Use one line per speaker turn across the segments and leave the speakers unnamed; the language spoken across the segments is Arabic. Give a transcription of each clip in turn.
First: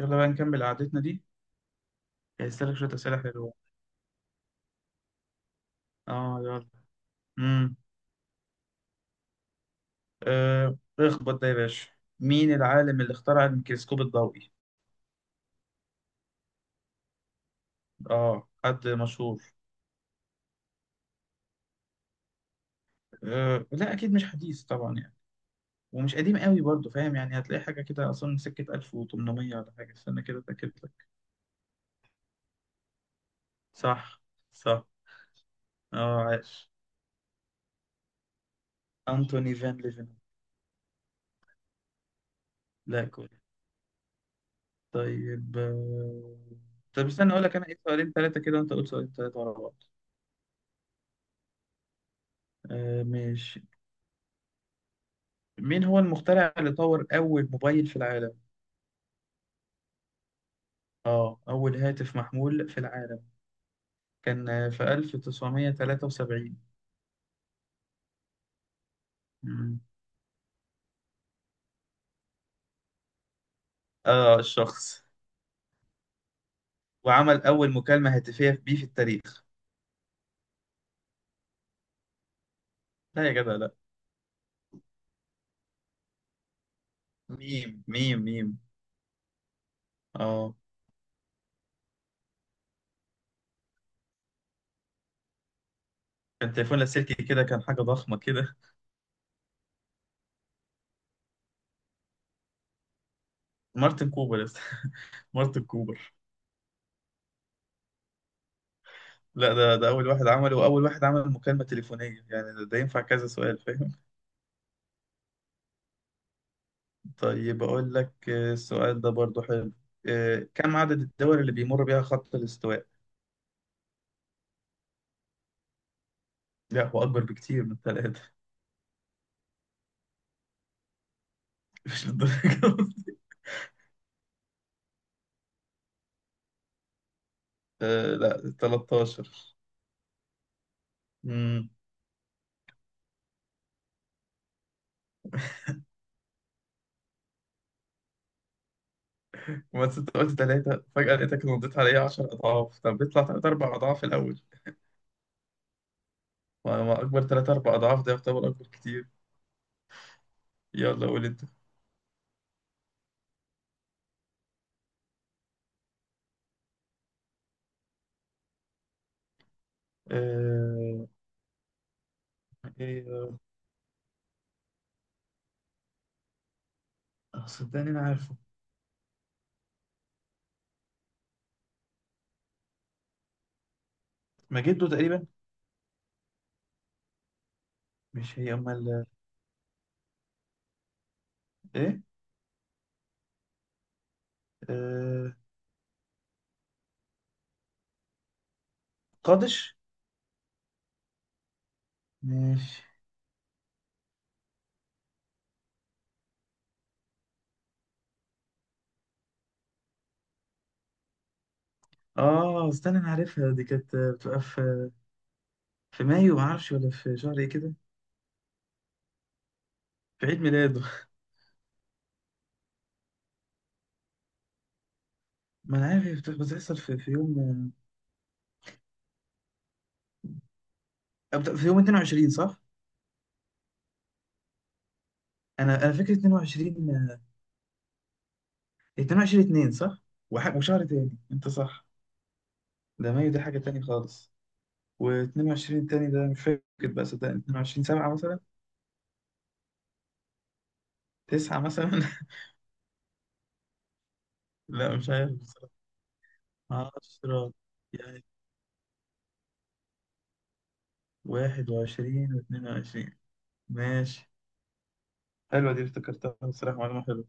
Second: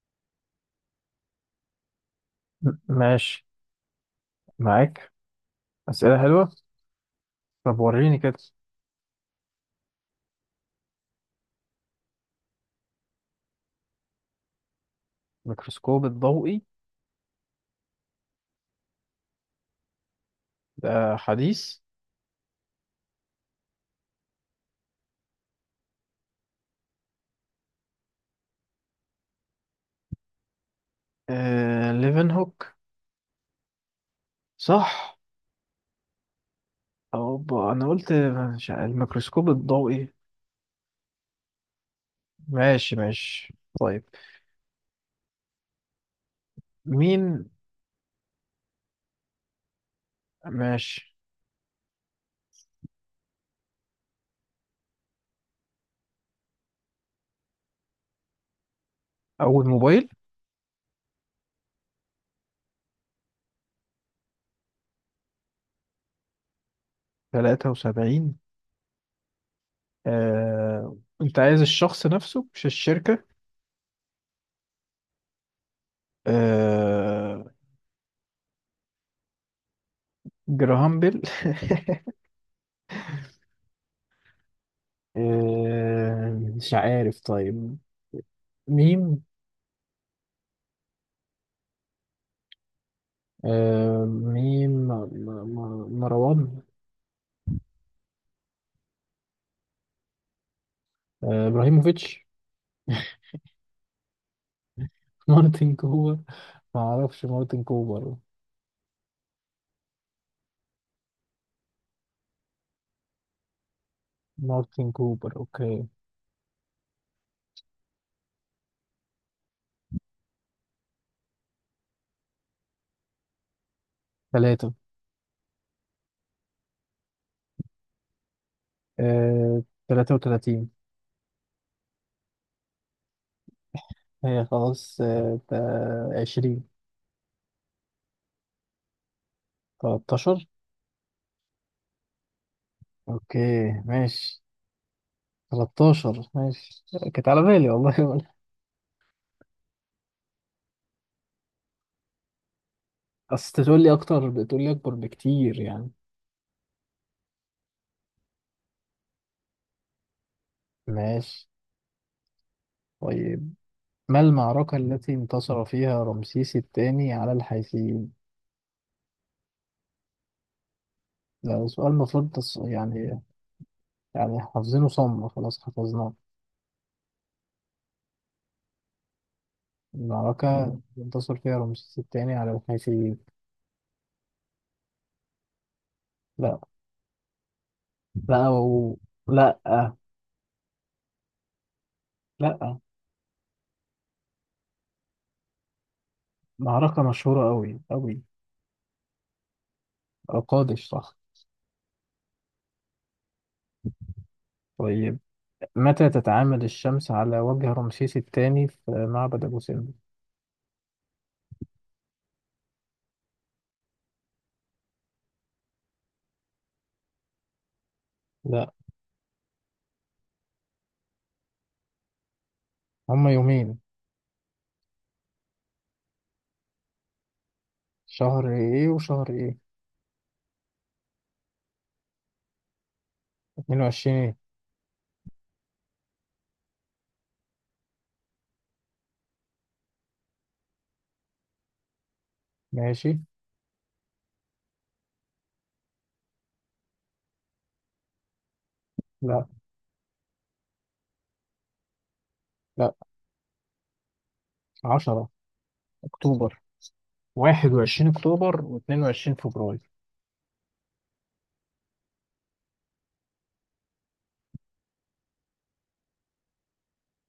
يلا بقى نكمل قعدتنا دي. هيسألك
م-
شوية أسئلة
ماشي
حلوة.
معاك. أسئلة
اه،
حلوة.
يلا. امم
طب وريني كده.
اخبط ده يا باشا. مين العالم اللي اخترع الميكروسكوب الضوئي؟
الميكروسكوب الضوئي
اه، حد مشهور.
ده حديث.
آه، لا أكيد مش حديث طبعا يعني. ومش قديم قوي برضه، فاهم، يعني هتلاقي حاجة كده أصلا من سكة 1800 ولا حاجة. استنى كده أتأكد لك.
ليفنهوك.
صح، صح.
صح.
اه، عاش.
أوبا، أنا قلت. مش عارف، الميكروسكوب
أنتوني فان ليفن.
الضوئي. ماشي
لا، كويس.
ماشي. طيب.
طيب. طب استنى أقول
مين
لك أنا إيه، سؤالين ثلاثة كده، وأنت قول سؤالين ثلاثة ورا بعض.
ماشي؟
آه، ماشي. مين هو المخترع اللي طور أول موبايل في العالم؟
أول موبايل.
آه، أول هاتف محمول في العالم. كان في 1973.
73.
مم.
أنت عايز الشخص نفسه، مش الشركة.
آه، الشخص. وعمل
آه...
أول مكالمة هاتفية بيه في التاريخ.
جراهام بيل.
لا يا جدع، لا.
مش عارف،
ميم،
طيب.
ميم، ميم.
مين؟
آه.
مين
كان
مروان.
تليفون لاسلكي كده، كان حاجة ضخمة كده.
ابراهيموفيتش.
مارتن كوبر يا أسطى. مارتن
مارتن
كوبر.
كوبر. ما اعرفش مارتن كوبر.
لا، ده أول واحد عمله وأول واحد عمل مكالمة تليفونية. يعني ده ينفع كذا سؤال، فاهم.
مارتن كوبر، اوكي.
طيب أقول لك، السؤال ده برضو حلو. كم عدد الدول اللي بيمر بيها خط الاستواء؟
ثلاثة.
لا، هو أكبر بكتير من ثلاثة.
آه، 33.
مش للدرجة دي.
هي خلاص، 20.
آه، لا، 13.
13.
امم
اوكي ماشي. 13، ماشي. كانت على بالي والله.
بس أنت قلت ثلاثة، فجأة لقيتك نضيت عليا 10 أضعاف. طب بيطلع ثلاث
اصل
أربع
تقول لي
أضعاف
اكتر،
الأول.
بتقول لي اكبر بكتير يعني.
ما أكبر ثلاث أربع أضعاف ده يعتبر أكبر كتير. يلا قول أنت.
ماشي. طيب. ما المعركة التي انتصر فيها رمسيس الثاني على الحيثيين؟
آه،
ده سؤال المفروض يعني،
إيه.
يعني حافظينه صم، خلاص حفظناه.
صدقني أنا عارفه.
المعركة انتصر فيها رمسيس الثاني على الحيثيين.
مجدو تقريبا.
لا.
مش
لا
هي أمال؟
لا،
إيه.
لا.
آه،
معركة مشهورة أوي أوي.
قادش.
قادش، صح.
ماشي.
طيب. متى تتعامد الشمس على وجه رمسيس الثاني في معبد أبو سمبل؟
اه، استنى، انا عارفها دي. كانت بتبقى في مايو، ما اعرفش ولا في شهر ايه كده.
لا،
في عيد ميلاده.
هما يومين.
ما انا عارف، هي بتحصل في يوم.
شهر إيه وشهر إيه؟
في يوم 22، صح.
22 إيه؟
انا فاكر 22، 22 2 صح. وشهر تاني انت صح. ده
ماشي.
مايو ده حاجة تاني خالص. و22 التاني ده مش فاكر بقى، صدقني 22 7 مثلا.
لا
9 مثلا.
لا.
لا، مش
10
عارف بصراحة.
أكتوبر.
10.
21
يعني
أكتوبر و22 فبراير.
21 و22. ماشي. حلوة دي، افتكرتها بصراحة. معلومة حلوة.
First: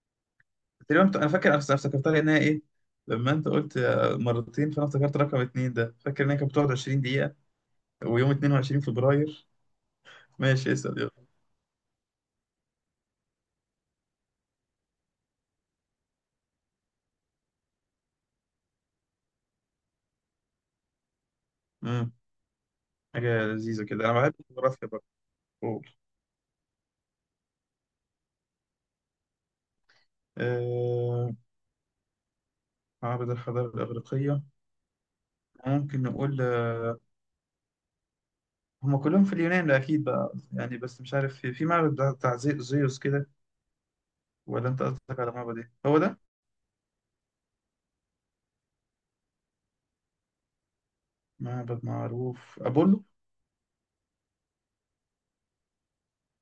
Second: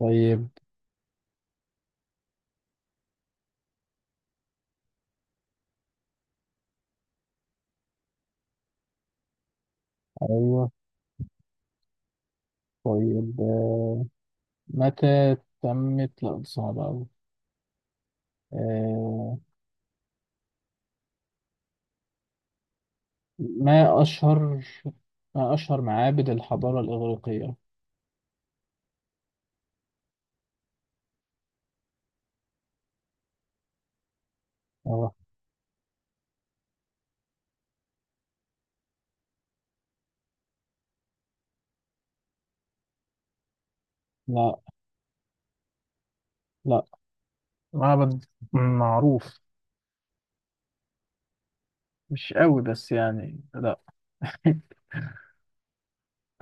طيب
تقريبا انا فاكر، انا افتكرتها لانها ايه، لما انت قلت مرتين، فانا افتكرت رقم اتنين ده، فاكر انها كانت بتقعد 20 دقيقة ويوم 22 فبراير.
أيوه.
ماشي، اسأل يلا.
طيب، متى تمت. لا دي صعبة أوي. آه،
امم حاجة لذيذة
ما
كده، انا بحب
أشهر،
الجغرافيا برضه.
ما أشهر
قول.
معابد الحضارة الإغريقية؟
آه... معبد الحضارة الإغريقية.
أه.
ممكن نقول هم كلهم في اليونان ده أكيد بقى يعني، بس مش عارف في، معبد بتاع زيوس كده.
لا.
ولا أنت قصدك على معبد إيه؟ هو ده
لا. معبد معروف.
معبد
مش
معروف،
قوي بس
أبولو؟
يعني، لا.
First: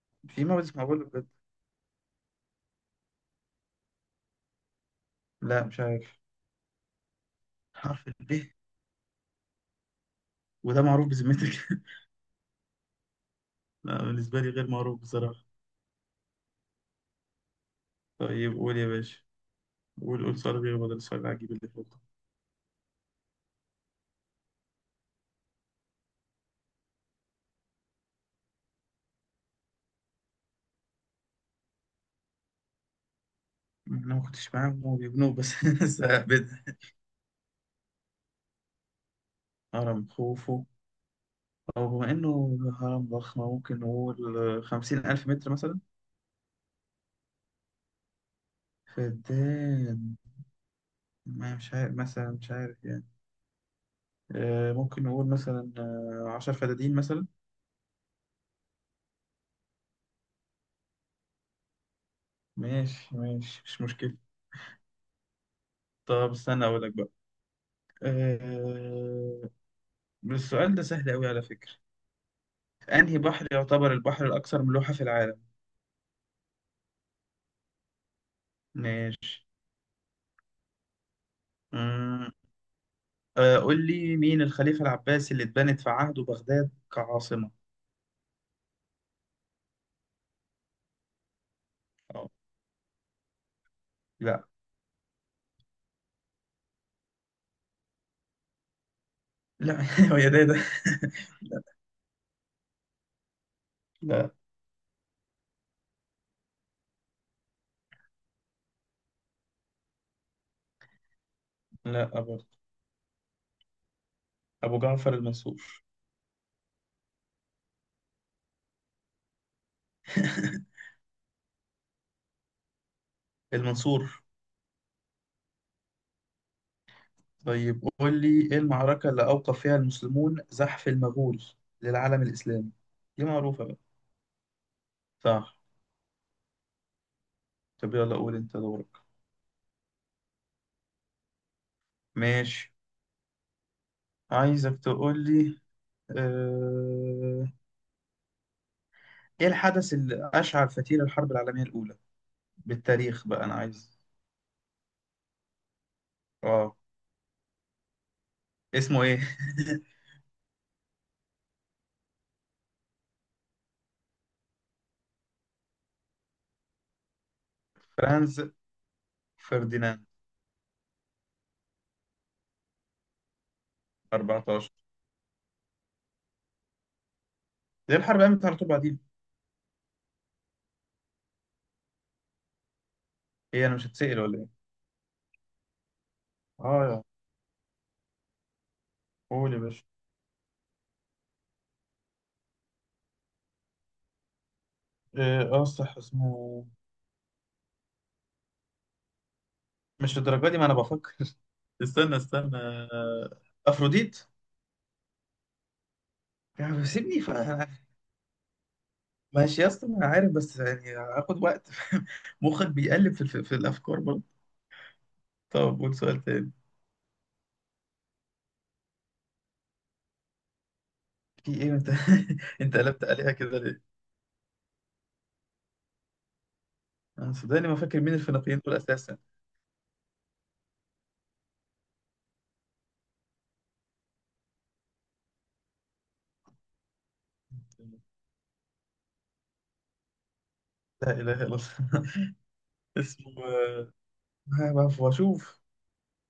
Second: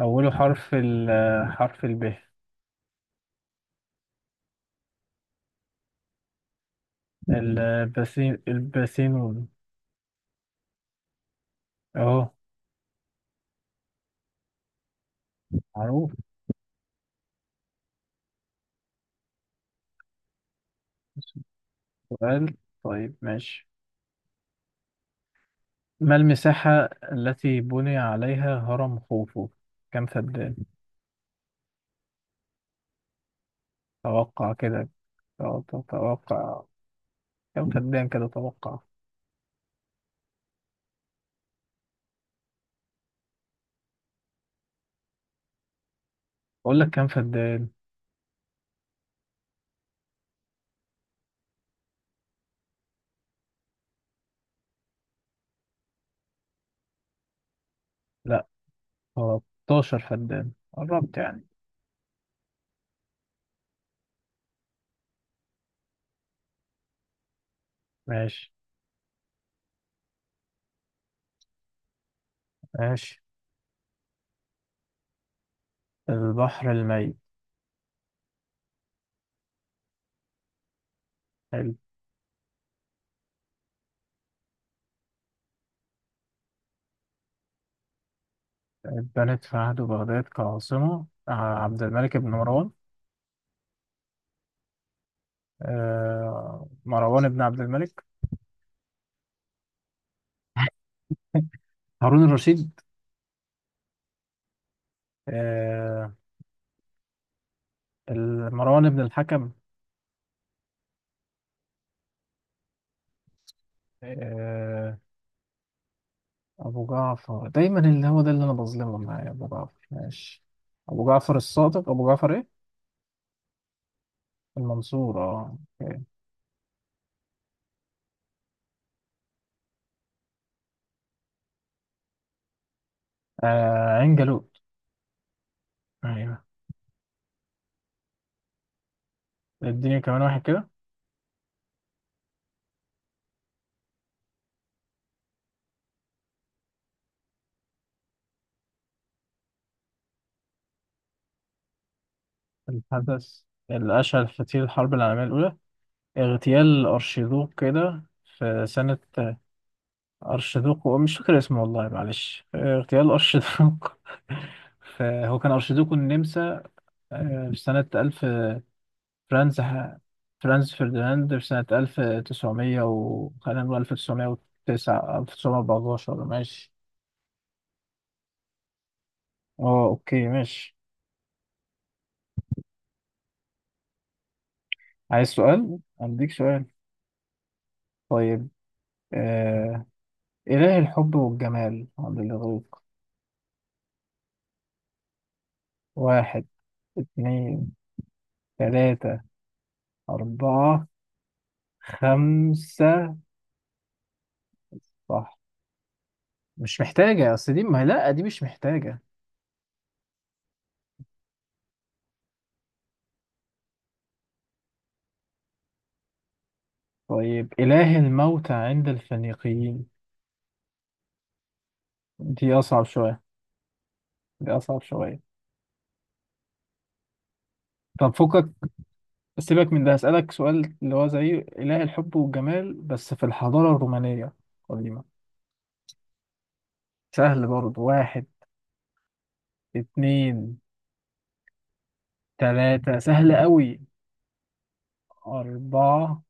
أوله
في معبد
حرف
اسمه أبولو
ال.
بجد؟
حرف ال.
لا، مش عارف. حرف ال ب.
الباسينون.
وده معروف بذمتك؟
أهو،
لا، بالنسبة لي غير معروف بصراحة.
معروف.
طيب قول يا باشا. قول قول سؤال غير، بدل السؤال
بس
العجيب اللي فوق.
سؤال. طيب ماشي. ما المساحة التي بني عليها هرم خوفو؟ كم فدان؟
أنا ما
توقع
كنتش معاهم
كده.
هو بيبنوه بس.
اه،
بدأ.
تتوقع. كم فدان كده، توقع.
هرم خوفو، أو بما إنه هرم ضخم ممكن نقول 50,000 متر مثلا.
اقول لك كم فدان.
فدان. ما مش عارف مثلا، مش عارف يعني. ممكن نقول مثلا 10 فدادين مثلا.
لا، 13 فدان، قربت يعني.
ماشي ماشي، مش مشكلة. طب استنى أقول لك بقى،
ماشي
آه، السؤال ده سهل أوي على فكرة. أنهي
ماشي.
بحر يعتبر البحر الأكثر ملوحة في العالم؟
البحر الميت.
ماشي.
حلو.
أمم، آه، قول لي مين الخليفة العباسي اللي اتبنت في عهده بغداد كعاصمة.
اتبنت في عهد بغداد كعاصمة، عبد الملك بن
أو.
مروان.
لا.
مروان بن عبد الملك.
لا. هو يا ده ده.
هارون الرشيد.
لا.
آه مروان بن الحكم.
لا، أبو
آه.
جعفر المنصور.
أبو جعفر دايما، اللي هو ده اللي أنا بظلمه، معايا أبو جعفر، ماشي. أبو جعفر الصادق، أبو جعفر إيه؟
المنصور.
المنصور، اه.
طيب قول لي إيه المعركة اللي أوقف فيها المسلمون زحف المغول للعالم الإسلامي. دي معروفة بقى.
عين جالوت.
صح.
أيوه.
طب يلا قول أنت دورك.
اديني كمان واحد كده.
ماشي، عايزك تقول لي آه، إيه الحدث اللي أشعل فتيل الحرب العالمية الأولى، بالتاريخ
الحدث
بقى أنا عايز.
الأشهر في تاريخ الحرب العالمية الأولى،
اه،
اغتيال أرشيدوق كده في سنة.
اسمه ايه؟
أرشيدوق مش فاكر اسمه والله، معلش، اغتيال أرشيدوق. هو كان أرشيدوق النمسا، في سنة 1000.
فرانز
فرانز.
فرديناند.
فرانز فرديناند، في سنة 1900، و خلينا نقول ألف تسعمية
14.
وتسعة 1914، ماشي.
ليه الحرب قامت على طول بعدين.
اه أوكي ماشي.
ايه، انا مش هتسأل ولا ايه؟
عايز سؤال؟ أديك سؤال.
اه يا.
طيب،
قول يا باشا.
آه. إله الحب والجمال؟ عبد الغفور.
إيه، اه، صح
واحد،
اسمه.
اتنين، تلاتة،
مش الدرجه دي، ما انا
أربعة،
بفكر. استنى، استنى،
خمسة.
افروديت.
صح. مش
يعني سيبني ف...
محتاجة، أصل دي، ما لأ، دي مش محتاجة.
ماشي يا اسطى، ما انا عارف، بس يعني هاخد وقت. مخك بيقلب في الافكار برضه. طب قول سؤال تاني.
طيب. إله الموتى عند الفينيقيين.
في ايه انت؟
دي
انت
أصعب
قلبت
شوية.
عليها كده ليه؟
دي أصعب شوية.
انا صدقني ما فاكر
طب
مين
فكك.
الفينيقيين دول اساسا.
سيبك من ده، هسألك سؤال اللي هو زي إله الحب والجمال بس في الحضارة الرومانية القديمة. سهل برضه. واحد، اتنين،
لا اله الا الله.
تلاتة، سهل
اسمه
قوي.
ها بقى واشوف.
أربعة،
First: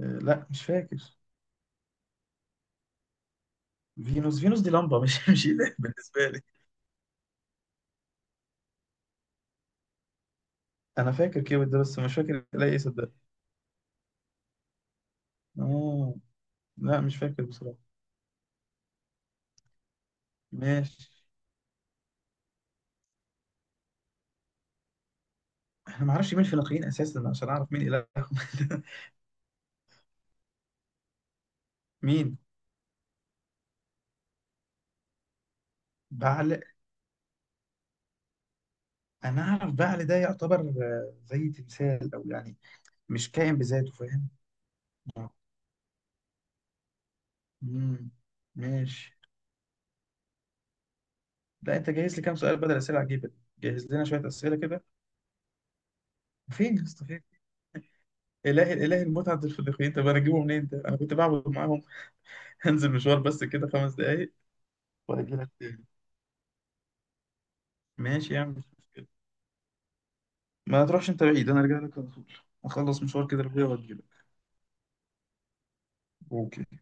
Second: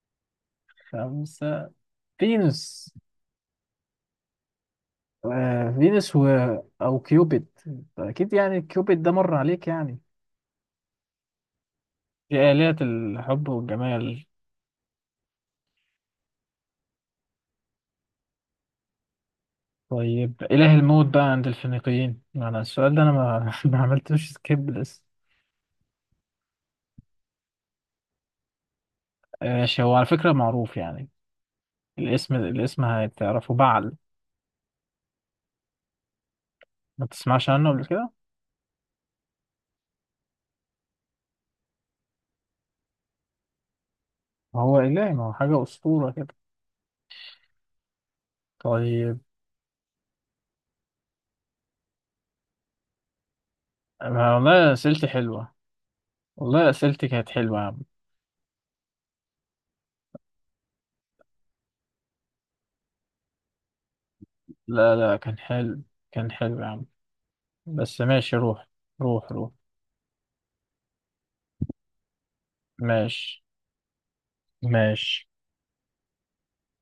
لا مش فاكر.
خمسة. فينوس.
فينوس. فينوس دي لمبة، مش مش
آه
إله
فينوس و...
بالنسبة لي.
او كيوبيد. اكيد يعني، كيوبيد ده مر عليك يعني.
أنا فاكر كيوت ده، بس مش
دي
فاكر إله
آلهة
إيه، صدق.
الحب والجمال.
آه، لا مش فاكر بصراحة.
طيب إله الموت
ماشي.
بقى عند الفينيقيين. أنا السؤال ده أنا ما, ما عملتوش سكيب لسه.
أنا معرفش مين فينيقيين أساسا عشان أعرف مين إلههم.
ماشي، هو على فكرة معروف يعني.
مين.
الاسم هتعرفه، بعل.
بعل.
ما تسمعش عنه قبل كده؟
أنا أعرف بعل ده يعتبر زي تمثال، أو يعني مش كائن بذاته، فاهم.
هو إله، ما هو
آه.
حاجة أسطورة كده.
مم.
طيب.
ماشي. لا، أنت جاهز لي كام سؤال بدل أسئلة عجيبة دي؟ جهز لنا شوية
أنا
أسئلة
والله
كده.
أسئلتي حلوة. والله
فين يا
أسئلتي
اسطى.
كانت حلوة يا عم.
إله الإله المتعة الفلبين، طب أنا أجيبه منين ده؟ أنا كنت بعبد معاهم؟ هنزل مشوار بس كده 5 دقايق
لا لا،
وأجي
كان
لك
حلو.
تاني.
كان حلو يا عم. بس
ماشي
ماشي،
يا عم، مش
روح.
مشكلة.
روح روح.
ما تروحش أنت بعيد، أنا أرجع لك على طول. أخلص مشوار
ماشي
كده لأبويا وأجي لك.
ماشي.
أوكي.